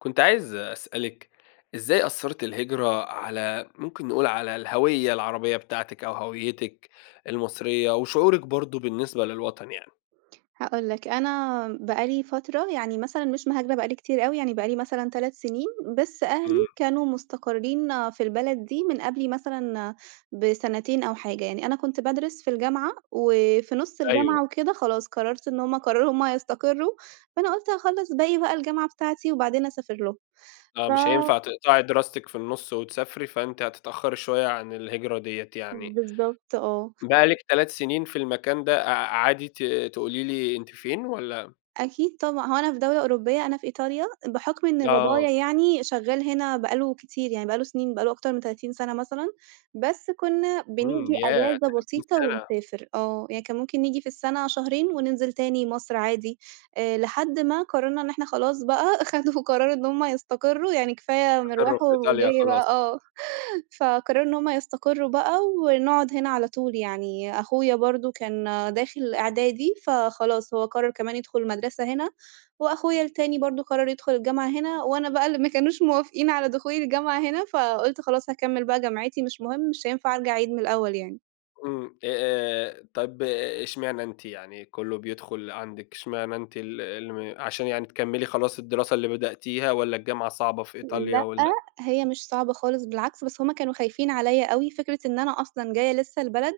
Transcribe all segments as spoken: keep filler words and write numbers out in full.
كنت عايز أسألِك إزاي أثّرِت الهجرة على ممكن نقول على الهويّة العربية بتاعتِك أو هويّتِك المصرية وشعورِك برضه بالنسبة للوطن يعني؟ هاقول لك، أنا بقى لي فترة يعني مثلًا مش مهاجرة بقى لي كتير أوي، يعني بقى لي مثلًا تلات سنين، بس أهلي إمم. كانوا مستقرّين في البلد دي من قبلي مثلًا بسنتين أو حاجة. يعني أنا كنت بادرس في الجامعة، وفي نُص أيوه. الجامعة وكده خلاص قرّرت إن هم قرّروا هم يستقرّوا، فأنا قُلت أخلّص باقي بقى الجامعة بتاعتي وبعدين أسافر لهم. آه. ف مش هينفع تقطعي دراستِك في النُص وتسافري فأنتِ هتتأخّري شوية عن الهجرة ديّة يعني. بالضبط آه. بقى لِك تلات سنين في المكان ده أع عادي ت تقولي لي أنتِ فين والّا؟ أكيد طبعًا. هو أنا في دولة أوروبية أنا في إيطاليا. بحُكم إن آه. بابايا يعني شغّال هنا بقى له كتير يعني، بقى له سنين بقى له أكتر من تلاتين سنة مثلًا. بس كُنّا إمم، بنيجي ياه! أجازة تلاتين بسيطة سنة! ونسافر. آه، يعني كان ممكن نيجي في السنة شهرين وننزل تاني مصر عادي. آآ لحد ما قرّرنا إن إحنا خلاص بقى خدوا قرار إن هم يستقرّوا، يعني كفاية يستقرّوا مِرواح في إيطاليا ومِجِي خلاص. بقى آه، فقرّروا إن هم يستقرّوا بقى ونقعد هنا على طول. يعني أخويا برضه كان داخل إعدادي، فخلاص هو قرّر كمان يدخُل مدرسة هنا، وأخويا التاني برضه قرّر يدخُل الجامعة هنا، وأنا بقى اللي ما كانوش موافقين على دخولي الجامعة هنا، فقُلت خلاص هاكمّل بقى جامعتي مش مهم، مش هينفع أرجع أعيد من الأول يعني. إمم، أ آآ، طَب، إشمعنى أنتِ يعني؟ كله بيدخل عندِك إشمعنى أنتِ ال الم عشان يعني تكملي خلاص الدراسة اللي بدأتيها والّا الجامعة صعبة في إيطاليا لأ، والّا هي مش صعبة خالص، بالعكس، بس هُم كانوا خايفين عليَّ أوي. فكرة إن أنا أصلًا جاية لسه البلد،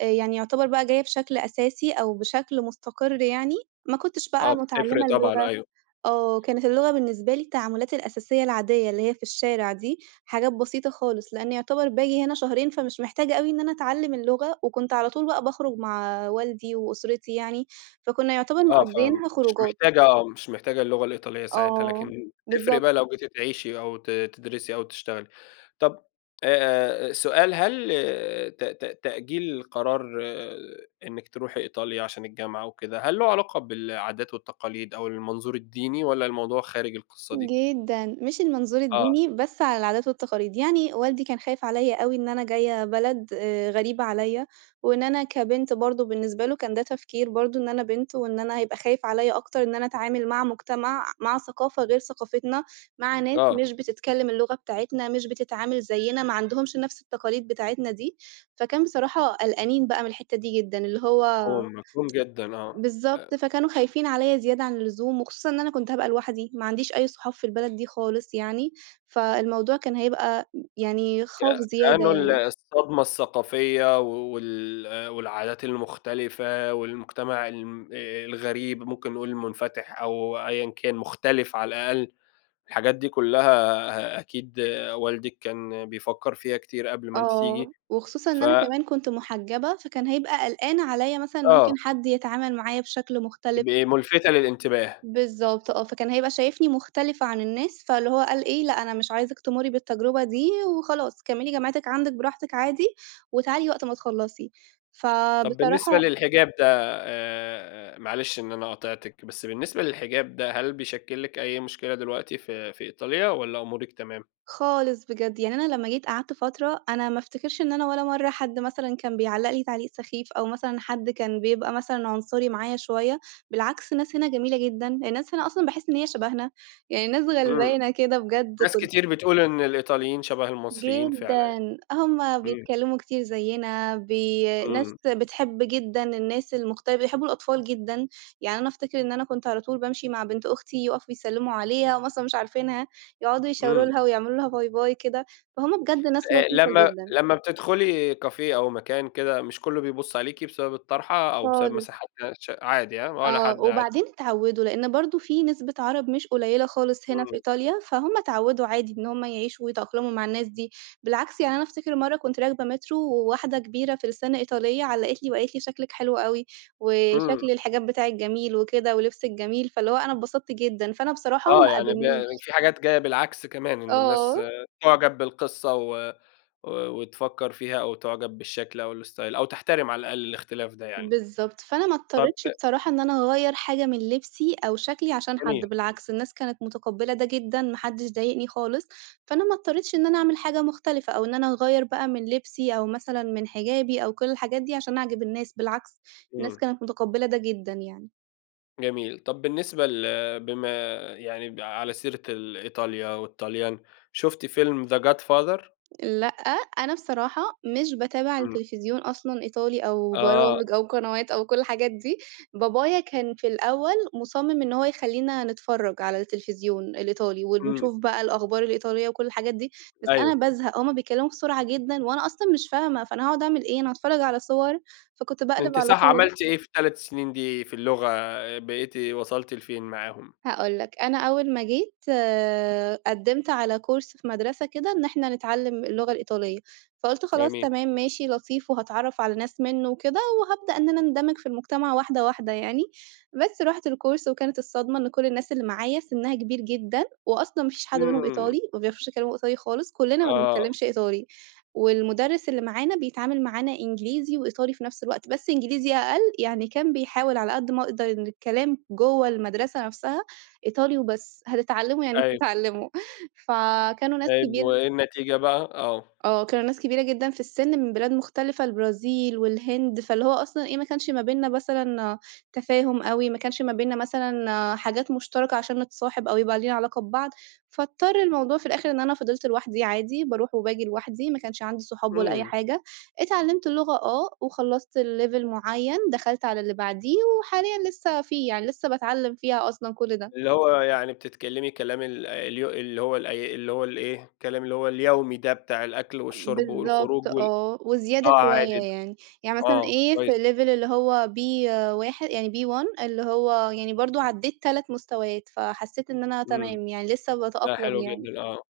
آآ، يعني يُعتبر بقى جاية بشكل أساسي أو بشكل مستقر يعني، ما كُنتش بقى آه، بتفرق متعلمة طبعًا، اللغة، أيوه. آه، كانت اللغة بالنسبة لي التعاملات الأساسية العادية، اللي هي في الشارع دي، حاجات بسيطة خالص، لإن يُعتبر باجي هنا شهرين فمش محتاجة أوي إن أنا أتعلم اللغة، وكنت على طول بقى باخرج مع والدي وأسرتي يعني، فكنا يُعتبر آه، فآمم، مقضّيينها مش خروجات. محتاجة آه، مش محتاجة اللغة الإيطالية ساعتها، آه، لكن تفرق بالضبط. بقى لو جيتِ تعيشي أو ت تدرسي أو تشتغلي. طَب، آآ، سؤال هل ت ت تأجيل القرار إنِّك تروحي إيطاليا عشان الجامعة وكده، هل له علاقة بالعادات والتقاليد أو المنظور الديني والّا الموضوع خارج القصة دي؟ جدًا، مش المنظور آه. الديني، بس على العادات والتقاليد. يعني والدي كان خايف عليَّ أوي إن أنا جاية بلد آآ، غريبة عليَّ، وإن أنا كبنت برضه، بالنسبة له كان ده تفكير برضه، إن أنا بنت وإن أنا هيبقى خايف عليَّ أكتر إن أنا أتعامل مع مجتمع، مع ثقافة غير ثقافتنا، مع ناس آه. مش بتتكلم اللغة بتاعتنا، مش بتتعامل زيّنا، ما عندهمش نفس التقاليد بتاعتنا دي. فكان بصراحة قلقانين بقى من الحتة دي جدًا، اللي هو مفهوم، مفهوم جدًا، آه، بالضبط، أ فكانوا خايفين عليَّ زيادة عن اللزوم، وخصوصًا إن أنا كنت هابقى لوحدي، ما عنديش أي صحاب في البلد دي خالص يعني، فالموضوع كان هيبقى يعني ك خوف زيادة كأنه ال يعني. الصدمة الثقافية و وال والعادات المختلفة والمجتمع الم آآ، الغريب، ممكن نقول المُنفتح أو أيًا كان، مختلف على الأقل، الحاجات دي كلها أكيد والدِك كان بيفكر فيها كتير قبل ما أنتِ تيجي، آه، وخصوصًا إن ف أنا كمان كنت محجبة، فكان هيبقى قلقان عليَّ مثلًا إن ممكن آه. حد يتعامل معايا بشكل مختلف. ب مُلفتة للإنتباه. بالضبط، آه، فكان هيبقى شايفني مختلفة عن الناس، فاللي هو قال إي: "لأ، أنا مش عايزِك تمرّي بالتجربة دي وخلاص، كملي جامعتِك عندِك براحتِك عادي وتعالي وقت ما تخلصي." طَب بالنسبة فبصراحة للحجاب ده، آآ معلش إن أنا قاطعتِك، بس بالنسبة للحجاب ده، هل بيشكل لِك أي مشكلة دلوقتي في في إيطاليا والّا أمورِك تمام؟ خالص بجد، يعني أنا لما جيت قعدت فترة، أنا ما افتكرش إن أنا ولا مرة حد مثلًا كان بيعلق لي تعليق سخيف أو مثلًا حد كان بيبقى مثلًا عُنصري معايا شوية، بالعكس، الناس هنا جميلة جدًا، الناس هنا أصلًا باحس إن هي شبهنا، يعني ناس إمم، غلبانة كده بجد ناس كن كتير بتقول إن الإيطاليين شبه المصريين فعلًا، جدًا، هُم إمم. بيتكلموا كتير زيّنا بي ناس إمم. بتحب جدًا الناس المختلفة، بيحبوا الأطفال جدًا، يعني أنا أفتكر إن أنا كنت على طول بامشي مع بنت أختي، يُقفوا يسلموا عليها، وهُم أصلًا مش عارفينها، يقعدوا يشاور إمم. لها ويعملوا لها باي باي، كده. فهُم بجد ناس آآ، لطيفة لمّا جدًا. لمّا بتدخلي café أو مكان كده، مش كله بيبُص عليكِ بسبب الطرحة أو بسبب خالص. مساحة ده ش عادي، هاه، ولا آه، حد، عادي. وبعدين اتعودوا، لإن برضه في نسبة عرب مش قليلة خالص هنا إمم. في إيطاليا، فهُم اتعودوا عادي إن هُم يعيشوا ويتأقلموا مع الناس دي. بالعكس، يعني أنا أفتكر مرة كنت راكبة métro وواحدة كبيرة في السن إيطالية، علّقت لي وقالت لي، شكلِك حلو أوي إمم. وشكل الحجاب بتاعِك جميل وكده ولبسِك جميل. فاللي هو أنا انبسطت جدًا، فأنا بصراحة آه، ما يعني ب قابلنيش. في حاجات جاية بالعكس كمان، إن آه. الناس تُعجَب بالقصة و و وتفكر فيها أو تُعجَب بالشكل أو الStyle أو تحترم على الأقل الاختلاف ده يعني. بالضبط، فأنا ما طَب اضطريتش أ بصراحة إن أنا أغيّر حاجة من لبسي أو شكلي عشان حد، جميل. بالعكس الناس كانت متقبلة ده جدًا، ما حدش ضايقني خالص، فأنا ما اضطريتش إن أنا أعمل حاجة مختلفة أو إن أنا أغيّر بقى من لبسي أو مثلًا من حجابي أو كل الحاجات دي عشان أعجب الناس، بالعكس، الناس إمم. كانت متقبلة ده جدًا يعني. جميل. طَب بالنسبة ل بما يعني ب على سيرة ال إيطاليا والطاليان، شُفتِ فيلم The God father؟ لأ، أنا بصراحة مش باتابع إمم. التلفزيون أصلًا، إيطالي أو آه. برامج أو قنوات أو كل الحاجات دي، بابايا كان في الأول مُصمِّم إن هو يخلّينا نتفرّج على التلفزيون الإيطالي إمم. ونشوف بقى الأخبار الإيطالية وكل الحاجات دي، بس أنا أيوه. بازهَق، هُم بيتكلّموا بسرعة جدًا وأنا أصلًا مش فاهمة، فأنا هأقعُد أعمل إيه، أنا هاتفرّج على صوَر فكنت باقلِب أنتِ على صح طول. عملتِ إيه في التلات سنين دي في اللغة، بقيتِ وصلتِ لفين معاهم؟ هاقول لك، أنا أول ما جيت آآ، قدِّمت على كورس في مدرسة كده إن إحنا نتعلّم اللغة الإيطالية، فقُلت خلاص، جميل. تمام، ماشي، لطيف وهاتعرّف على ناس مِنُّه وكده وهابدأ إن أنا أندمِج في المجتمع واحدة، واحدة يعني. بس رُحت الكورس وكانت الصدمة إن كُل الناس اللي معايا سِنّها كبير جدًا، وأصلًا ما فيش حد منهم إمم. إيطالي، ما بيعرفوش يتكلّموا إيطالي خالِص، كُلّنا ما آه. بنتكلّمش إيطالي، والمدرس اللي معانا بيتعامل معانا إنجليزي وإيطالي في نفْس الوقت، بس إنجليزي أقل يعني، كان بيحاول على قد ما يقدَر إن الكلام جُوّه المَدرسة نفْسها إيطالي وبس، هتتعلّموا يعني أيوه. هتتعلّموا، فكانوا ناس طيب كبير وإيه النتيجة بقى؟ آه. آه كانوا ناس كبيرة جدًا في السِّن من بلاد مختلِفة، البرازيل والهند، فاللي هو أصلًا إيه، ما كانش ما بيننا مثلًا تفاهُم أوي، ما كانش ما بيننا مثلًا حاجات مشترَكة عشان نتصاحب أو يبقى لينا علاقة ببعض، فاضطر الموضوع في الآخِر إن أنا فضِلت لوحدي عادي، باروح وباجي لوحدي، ما كانش عندي صحاب ولا أي إمم. حاجة، اتعلّمت اللغة آه وخلّصت لlevel معين دخَلت على اللي بعديه وحاليًا لسه فيه، يعني لسه باتعلّم فيها أصلًا كُل ده. اللي هو يعني بتتكلمي كلام ال اليو اللي هو ال اللي هو ال إيه، الكلام اللي هو اليومي ده بتاع الأكْل والشُّرب بالضبط والخروج وال آه، وزيادة آه شوية عادي، يعني، يعني مثلًا آه إيه، في كويس. الlevel اللي هو B واح يعني B1 اللي هو يعني برضه عدّيت تلات مستويات، فحسّيت إن أنا إمم. تمام يعني لسه لا باتأقلم حلو يعني. جدًا، آه.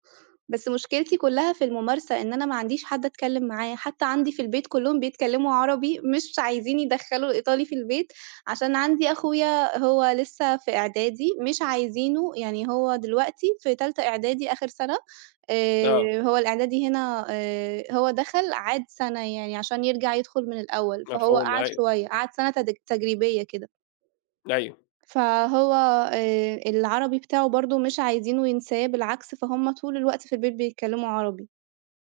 بس مشكلتي كُلّها في المُمارسة، إن أنا ما عنديش حد أتكلّم معاه، حتى عندي في البيت كُلّهم بيتكلّموا عربي مش عايزين يدخّلوا الإيطالي في البيت، عشان عندي أخويا هو لسه في إعدادي مش عايزينه، يعني هو دلوقتي في تالتة إعدادي آخر سَنة آآ، آه. هو الإعدادي هنا آآ، هو دخَل عاد سَنة يعني عشان يرجَع يدخُل من الأول فهو مفهوم قعَد أيوه. شوية، قعَد سَنة تد تجريبيّة كده. أيوه. فهو آآ، العربي بتاعه برضه مش عايزينه ينساه، بالعكس فهُم طُول الوقت في البيت بيتكلّموا عربي.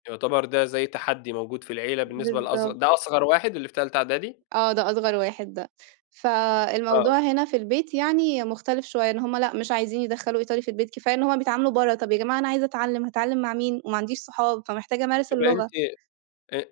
يُعتبر ده زي تحدّي موجود في العيلة بالنسبة لأصغر بالضبط. ده أصغر واحد اللي في تالتة إعدادي؟ آه، ده أصغر واحد ده. آه. فالموضوع هنا في البيت يعني مختلف شويّة، إن هم لأ مش عايزين يدّخلوا إيطالي في البيت، كفاية إن هم بيتعاملوا برّه. طَب يا جماعة أنا عايزة أتعلم، هاتعلم مع مين وما عنديش صحاب فمحتاجة أمارس طيب أنتِ اللغة؟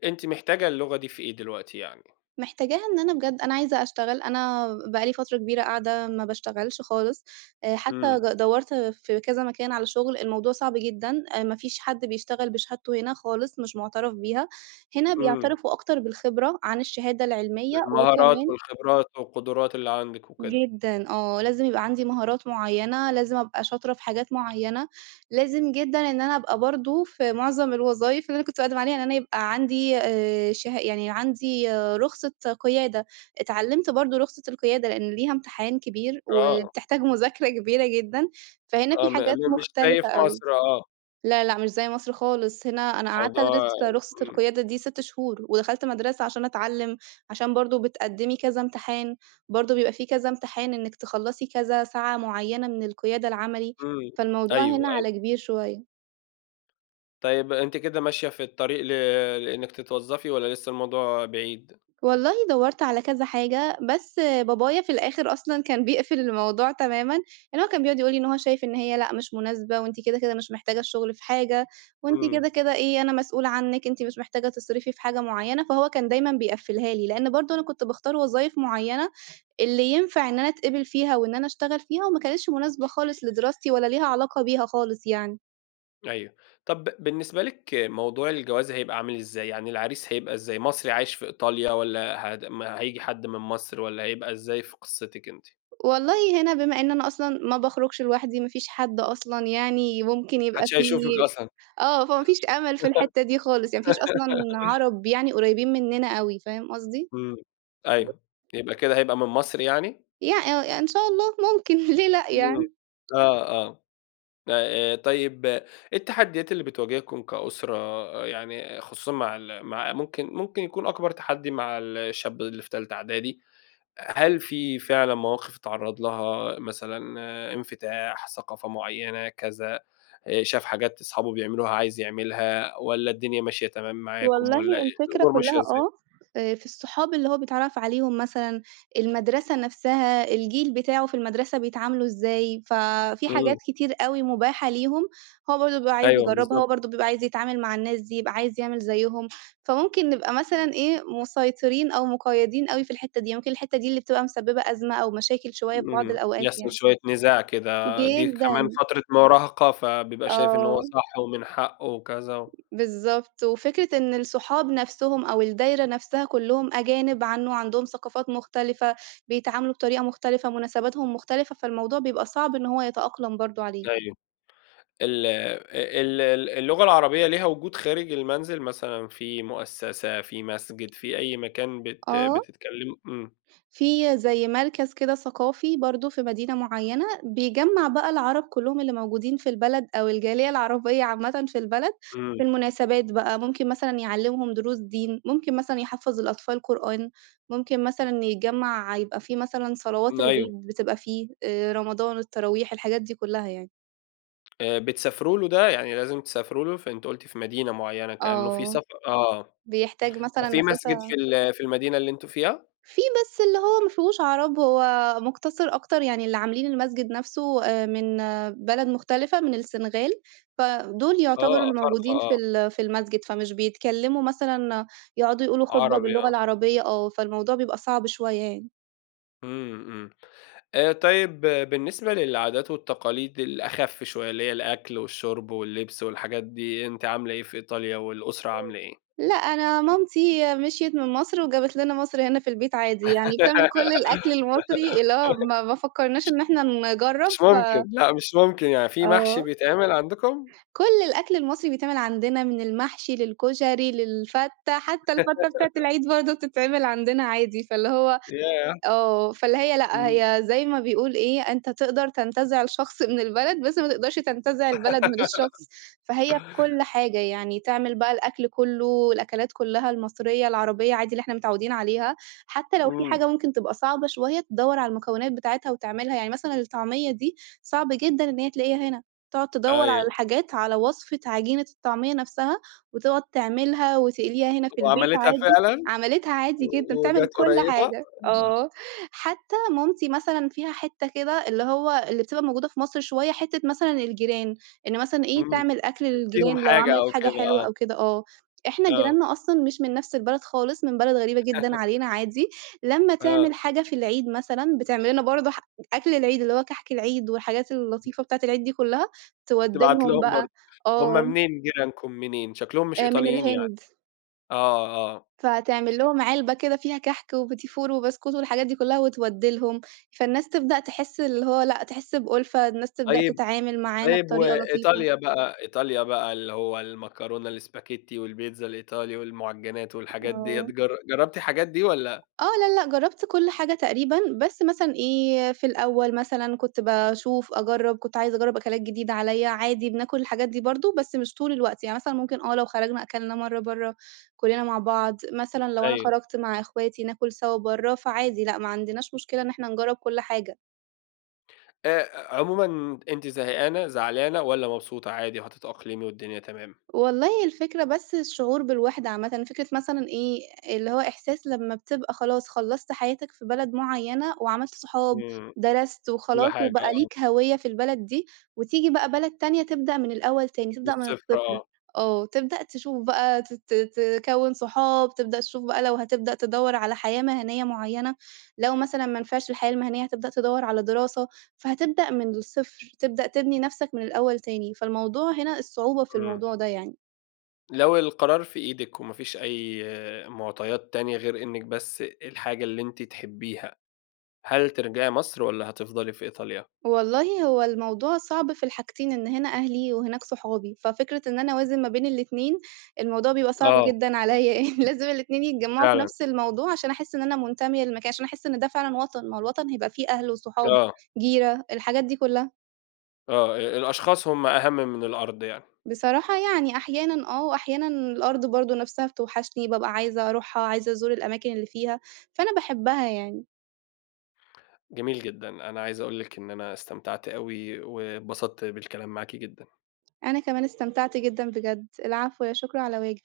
أنتِ محتاجة اللغة دي في إيه دلوقتي يعني؟ محتاجاها إن أنا بجد، أنا عايزة أشتغل، أنا بقى لي فترة كبيرة قاعدة ما باشتغلش خالص، حتّى إمم. ج دورت في كذا مكان على شغل، الموضوع صعب جدًا، ما فيش حد بيشتغل بشهادته هنا خالص، مش مُعتَرف بيها، هنا إمم. بيعترفوا أكتر بالخبرة عن الشهادة العلمية المهارات وكمان والخبرات والقدرات اللي عندك وكده. جدًا آه، لازم يبقى عندي مهارات معيّنة، لازم أبقى شاطرة في حاجات معيّنة، لازم جدًا إن أنا أبقى برضو في معظم الوظايف اللي أنا كنت بأقدم عليها، إن أنا يبقى عندي آآ شه يعني عندي رخصة قيادة. اتعلمت برضو رخصة القيادة، لأن ليها امتحان كبير آه. وبتحتاج مذاكرة كبيرة جدًا، فهنا آه في م حاجات مش زي في مختلفة أوي. مصر، آه. لا لأ مش زي مصر خالص، هنا أنا قعدت الموضوع أدرس رخصة امم. القيادة دي ست شهور ودخلت مدرسة عشان أتعلم، عشان برضو بتقدمي كذا امتحان، برضو بيبقى في كذا امتحان إنّك تخلصي كذا ساعة معيّنة من القيادة العملي، امم، فالموضوع أيوه، هنا أيوه. على كبير شويّة. طيب أنتِ كده ماشية في الطَّريق ل لإنِّك تتوظّفي، والّا لِسَّه الموضوع بعيد؟ والله دورت على كذا حاجة، بس بابايا في الآخر أصلًا كان بيقفل الموضوع تمامًا، لإن هو كان بيقعد يقولي إن هو شايف إن هي لأ، مش مُناسبة، وأنتِ كده، كده مش محتاجة الشُغل في حاجة، وأنتِ إمم. كده، كده إيه أنا مسؤول عنِك، أنتِ مش محتاجة تصرفي في حاجة مُعينة، فهو كان دايمًا بيقفلها لي، لإن برضه أنا كنت باختار وظايف مُعينة، اللي ينفع إن أنا أتقبل فيها وإن أنا أشتغل فيها، وما كانتش مُناسبة خالص لدراستي، ولا ليها علاقة بيها خالص يعني. أيوه، طب بالنسبة لِك موضوع الجواز هيبقى عامل إزَّاي؟ يعني العريس هيبقى إزَّاي؟ مصري عايش في إيطاليا، والّا هد ما هييجي حد من مصر والّا هيبقى إزَّاي في قصِّتِك أنتِ؟ والله هنا بما إن أنا أصلًا ما باخرجش لوحدي، ما فيش حد أصلًا يعني ممكن يبقى محدِّش في هيشُوفِك أصلًا. آه، فما فيش أمل في الحتة دي خالص، يعني ما فيش أصلًا عرب يعني قريبين مننا أوي فاهم قصدي؟ امم، أيوه، يبقى ب كده هيبقى من مصر يعني؟ يع آه، إن شاء الله مُمكن ليه لأ، امم، يعني. آه، آه. آآ، آآ طيِّب إيه التَّحدِّيات اللي بتواجهكم كأسرة، يعني خصوصًا مع ال مع ممكن ممكن يكون أكبر تَحدِّي مع الشاب اللي في تالتة أعدادي، هل في فعلًا مواقف اتعرّض لها، مثلًا انفتاح، ثقافة مُعيَّنة كذا، آآ شاف حاجات أصحابُه بيعملوها عايز يعملها، والّا الدنيا ماشية تمام معاكُم والله والّا الفكرة الأمور ماشية كُلَّها إزَّاي؟ آه، آآ في الصّحاب اللي هو بيتعرَّف عليهم مثلًا، المدرسة نفسها، الجيل بتاعُه في المدرسة بيتعاملوا إزاي، ف في حاجات إمم. كتير أوي مُباحة ليهم، هو برضو بيبقى عايز أيوه، يجرَّبها، بالضبط. وبرضو بيبقى عايز يتعامل مع الناس دي، يبقى عايز يعمل زيهم، فممكن نبقى مثلًا إيه مُسيطرين أو مُقَّيَّدين أوي في الحِتَّة دي، ممكن الحِتَّة دي اللي بتبقى مسبِّبة أزمة أو مشاكل شويَّة في بعض امم، الأوقات يحصل يعني. شوية نزاع كده، دي كمان جدًا. فترة مراهقة فبيبقى شايف إن هو آه. صح ومن حقُه وكذا بالضبط، وفكرة إن الصُحاب نفسهم، أو الدَّايرة نفسها كُلُّهم أجانب عنه عندهم ثقافات مختلفة، بيتعاملوا بطريقة مختلفة مُناسباتهُم مختلفة، فالموضوع بيبقى صعب إن هو يتأقلم برضو عليه. أيوه، ال ال ال اللغة العربية ليها وجود خارج المنزل، مثلًا في مؤسسة، في مسجد في أي مكان بت آه. بتتكلم امم. في زي مركز كده ثقافي برضو في مدينة مُعيَّنة، بيجمّع بقى العرب كُلُّهم اللي موجودين في البلد، أو الجالية العربية عامَّةً في البلد إمم. في المناسبات بقى، ممكن مثلًا يعلِّمهم دروس دين، ممكن مثلًا يحفّظ الأطفال قرآن، ممكن مثلًا يجمّع يبقى في مثلًا صلوات أيوه. العيد بتبقى فيه، آآ رمضان والتَّراويح الحاجات دي كُلَّها يعني. آآ بتسافروا له ده، يعني لازم تسافروا له؟ ف أنتِ قُلتِ في مدينة معيّنة كأنّه في آه. سف آه، بيحتاج طب مثلًا في مسجد في مسافة ال في المدينة اللي أنتم فيها؟ في بس اللي هو ما فيهوش عرب، هو مقتصر أكتر يعني اللي عاملين المسجد نفْسه من بلد مختلفة، من السنغال فدُول آه، يعتبروا افارقة الموجودين في آه. ال في المسجد، فمش بيتكلّموا مثلًا يقعدوا يقولوا خطبة عربي باللغة آه. العربيّة آه، فالموضوع بيبقى صعب شويّة يعني. إمم. إمم. طيّب بالنسبة للعادات والتقاليد الأخف شويّة، اللي هي الأكل والشرب واللبس والحاجات دي، أنتِ عاملة إيه في إيطاليا والأسرة عاملة إيه؟ [unintelligible] لأ أنا مامتي مشْيِت من مصر وجابت لنا مصر هنا في البيت عادي. يعني بتعمل كل الأكل المصري، اللي هو ما ما فكّرناش إن إحنا ش نجرّب مش ف ممكن، لأ مش ممكن يعني في محشي آه. بيتعمل عندكم؟ كُل الأكل المصري بيتعمل عندنا، من المحشي للكشري للفتة حتّى الفتة بتاعة العيد برضو بتتعمل عندنا عادي، فاللي هو ياه! آه، فاللي هي لأ إمم. هي زي ما بيقول إيه، أنت تقدر تنتزع شخص من البلد بس ما تقدرش تنتزع البلد من الشخص، فهي في كل حاجة، يعني تعمل بقى الأكل كُلّه والأكلات كُلّها المصريّة العربيّة عادي اللي إحنا متعودين عليها، حتّى لو في إمم. حاجة ممكن تبقى صعبة شويّة تدوّر على المكونات بتاعتها وتعملها، يعني مثلًا الطعمية دي صعب جدًا إن هي تلاقيها هنا، تقعد تدوّر على أيوه. الحاجات على وصفة عجينة الطعمية نفْسها، وتقعد تعملها وتقليها هنا في البيت وعملتها عادي. فعلًا؟ عملتها عادي جدًا و بتعمل وجات كُل قريبة؟ حاجة. [unintelligible] آه، حتّى مامتي مثلًا فيها حتّة كده اللي هو اللي بتبقى موجودة في مصر شويّة حتّة مثلًا الجيران، إن مثلًا إيه إمم، تعمل أكل تديّهم للجيران لو حاجة عملت أو حاجة كده حلوة آه. أو كده آه، إحنا آه. جيرانّا أصلًا مش من نفْس البلد خالص من بلد غريبة جدًا علينا عادي، لمّا آه. تعمل حاجة في العيد مثلًا بتعملنا برضو ح أكل العيد اللي هو كحك العيد والحاجات [unintelligible] اللطيفة بتاعة العيد دي كُلّها، تودّي تبعت لهم لهم برضو، بقى، هُم آه. منين جيرانكم منين؟ شكلهم مش من إيطاليين يعني، الهند. آه، آه. فتعمل لهم علبة كده فيها كحك وبتيفور وبسكوت والحاجات دي كلّها وتودّي لهم، فالناس [unintelligible] تبدأ تحس اللي هو لأ تحس بألفة، الناس تبدأ طيّب تتعامل معانا طيّب بطريقة لطيفة. وإيطاليا بقى إيطاليا بقى اللي هو المكرونة الإسباجيتي والبيتزا الإيطالي والمعجّنات والحاجات ديّة آه. جر جرّبتِ الحاجات دي والّا؟ آه لأ، لأ، جرّبت كل حاجة تقريبًا، بس مثلًا إيه في الأوّل مثلًا كنت باشوف أجرّب كنت عايزة أجرّب أكلات جديدة عليَّ، عادي بناكل الحاجات دي برضو بس مش طول الوقت، يعني مثلًا ممكن آه لو خرجنا أكلنا مَرّة برّه كُلّنا مع بعض، مثلًا لو أنا أيوه. خرجت مع إخواتي ناكل سوا برّه، فعادي لأ ما عندناش مشكلة إن إحنا نجرّب كُل حاجة. آآ، عمومًا أنتِ زهقانة زعلانة، والّا مبسوطة عادي وهتتأقلمي والدنيا تمام؟ والله الفكرة بس الشُّعور بالوحدة عامَّةً، فكرة مثلًا إيه، اللي هو إحساس لمّا بتبقى خلاص خلَّصت حياتك في بلد مُعيَّنة، وعملت صحاب، إمم، درست كُلّ وخلاص حاجة وبقى آه. ليك هويَّة في البلد دي، وتيجي بقى بلد تانية تبدأ من الأول تاني، من تبدأ من الصفر، الصِّفر، آه. آه، تبدأ تشوف بقى ت ت ت تكوّن صحاب، تبدأ تشوف بقى لو هتبدأ تدوَّر على حياة مهنيَّة مُعيَّنة، لو مثلًا ما نفعش الحياة المهنيَّة هتبدأ تدوَّر على دراسة، فهتبدأ من الصفر، تبدأ تبني نفسك من الأول تاني. فالموضوع هنا الصُّعُوبة في إمم. الموضوع ده يعني. لو القرار في إيدِك، وما فيش أي مُعطيات تانية غير إنِّك بس الحاجة اللي أنتِ تحبيها، هل ترجعي مصر والّا هتفضلي في إيطاليا؟ والله هو الموضوع صعب في الحاجتين؛ إن هنا أهلي وهناك صحابي، ففكرة إن أنا أوازن ما بين الإتنين، الموضوع بيبقى صعب آه. جدًا عليّا يعني، لازم الإتنين يتجمَّعوا في فعلًا. نفس الموضوع، عشان أحِسّ إن أنا مُنتمية للمكان عشان أحِسّ إن ده فعلًا وطن، ما هو الوطن هيبقى فيه أهل وصحاب، آه. جيرة الحاجات دي كُلَّها. آه، أ الأشخاص هُم أهم من الأرض يعني. بصراحة يعني أحيانًا آه، وأحيانًا الأرض برضه نفسها بتوحشني، بابقى عايزة أرُوحها، عايزة أزُور الأماكن اللي فيها، فأنا باحبها يعني. جميل جدًا. أنا عايز أقول لِك إن أنا استمتعت أوي، واتبسطت بالكلام معاكِ جدًا. أنا كمان استمتعت جدًا بجدّ. العفو، لا شكر على واجب.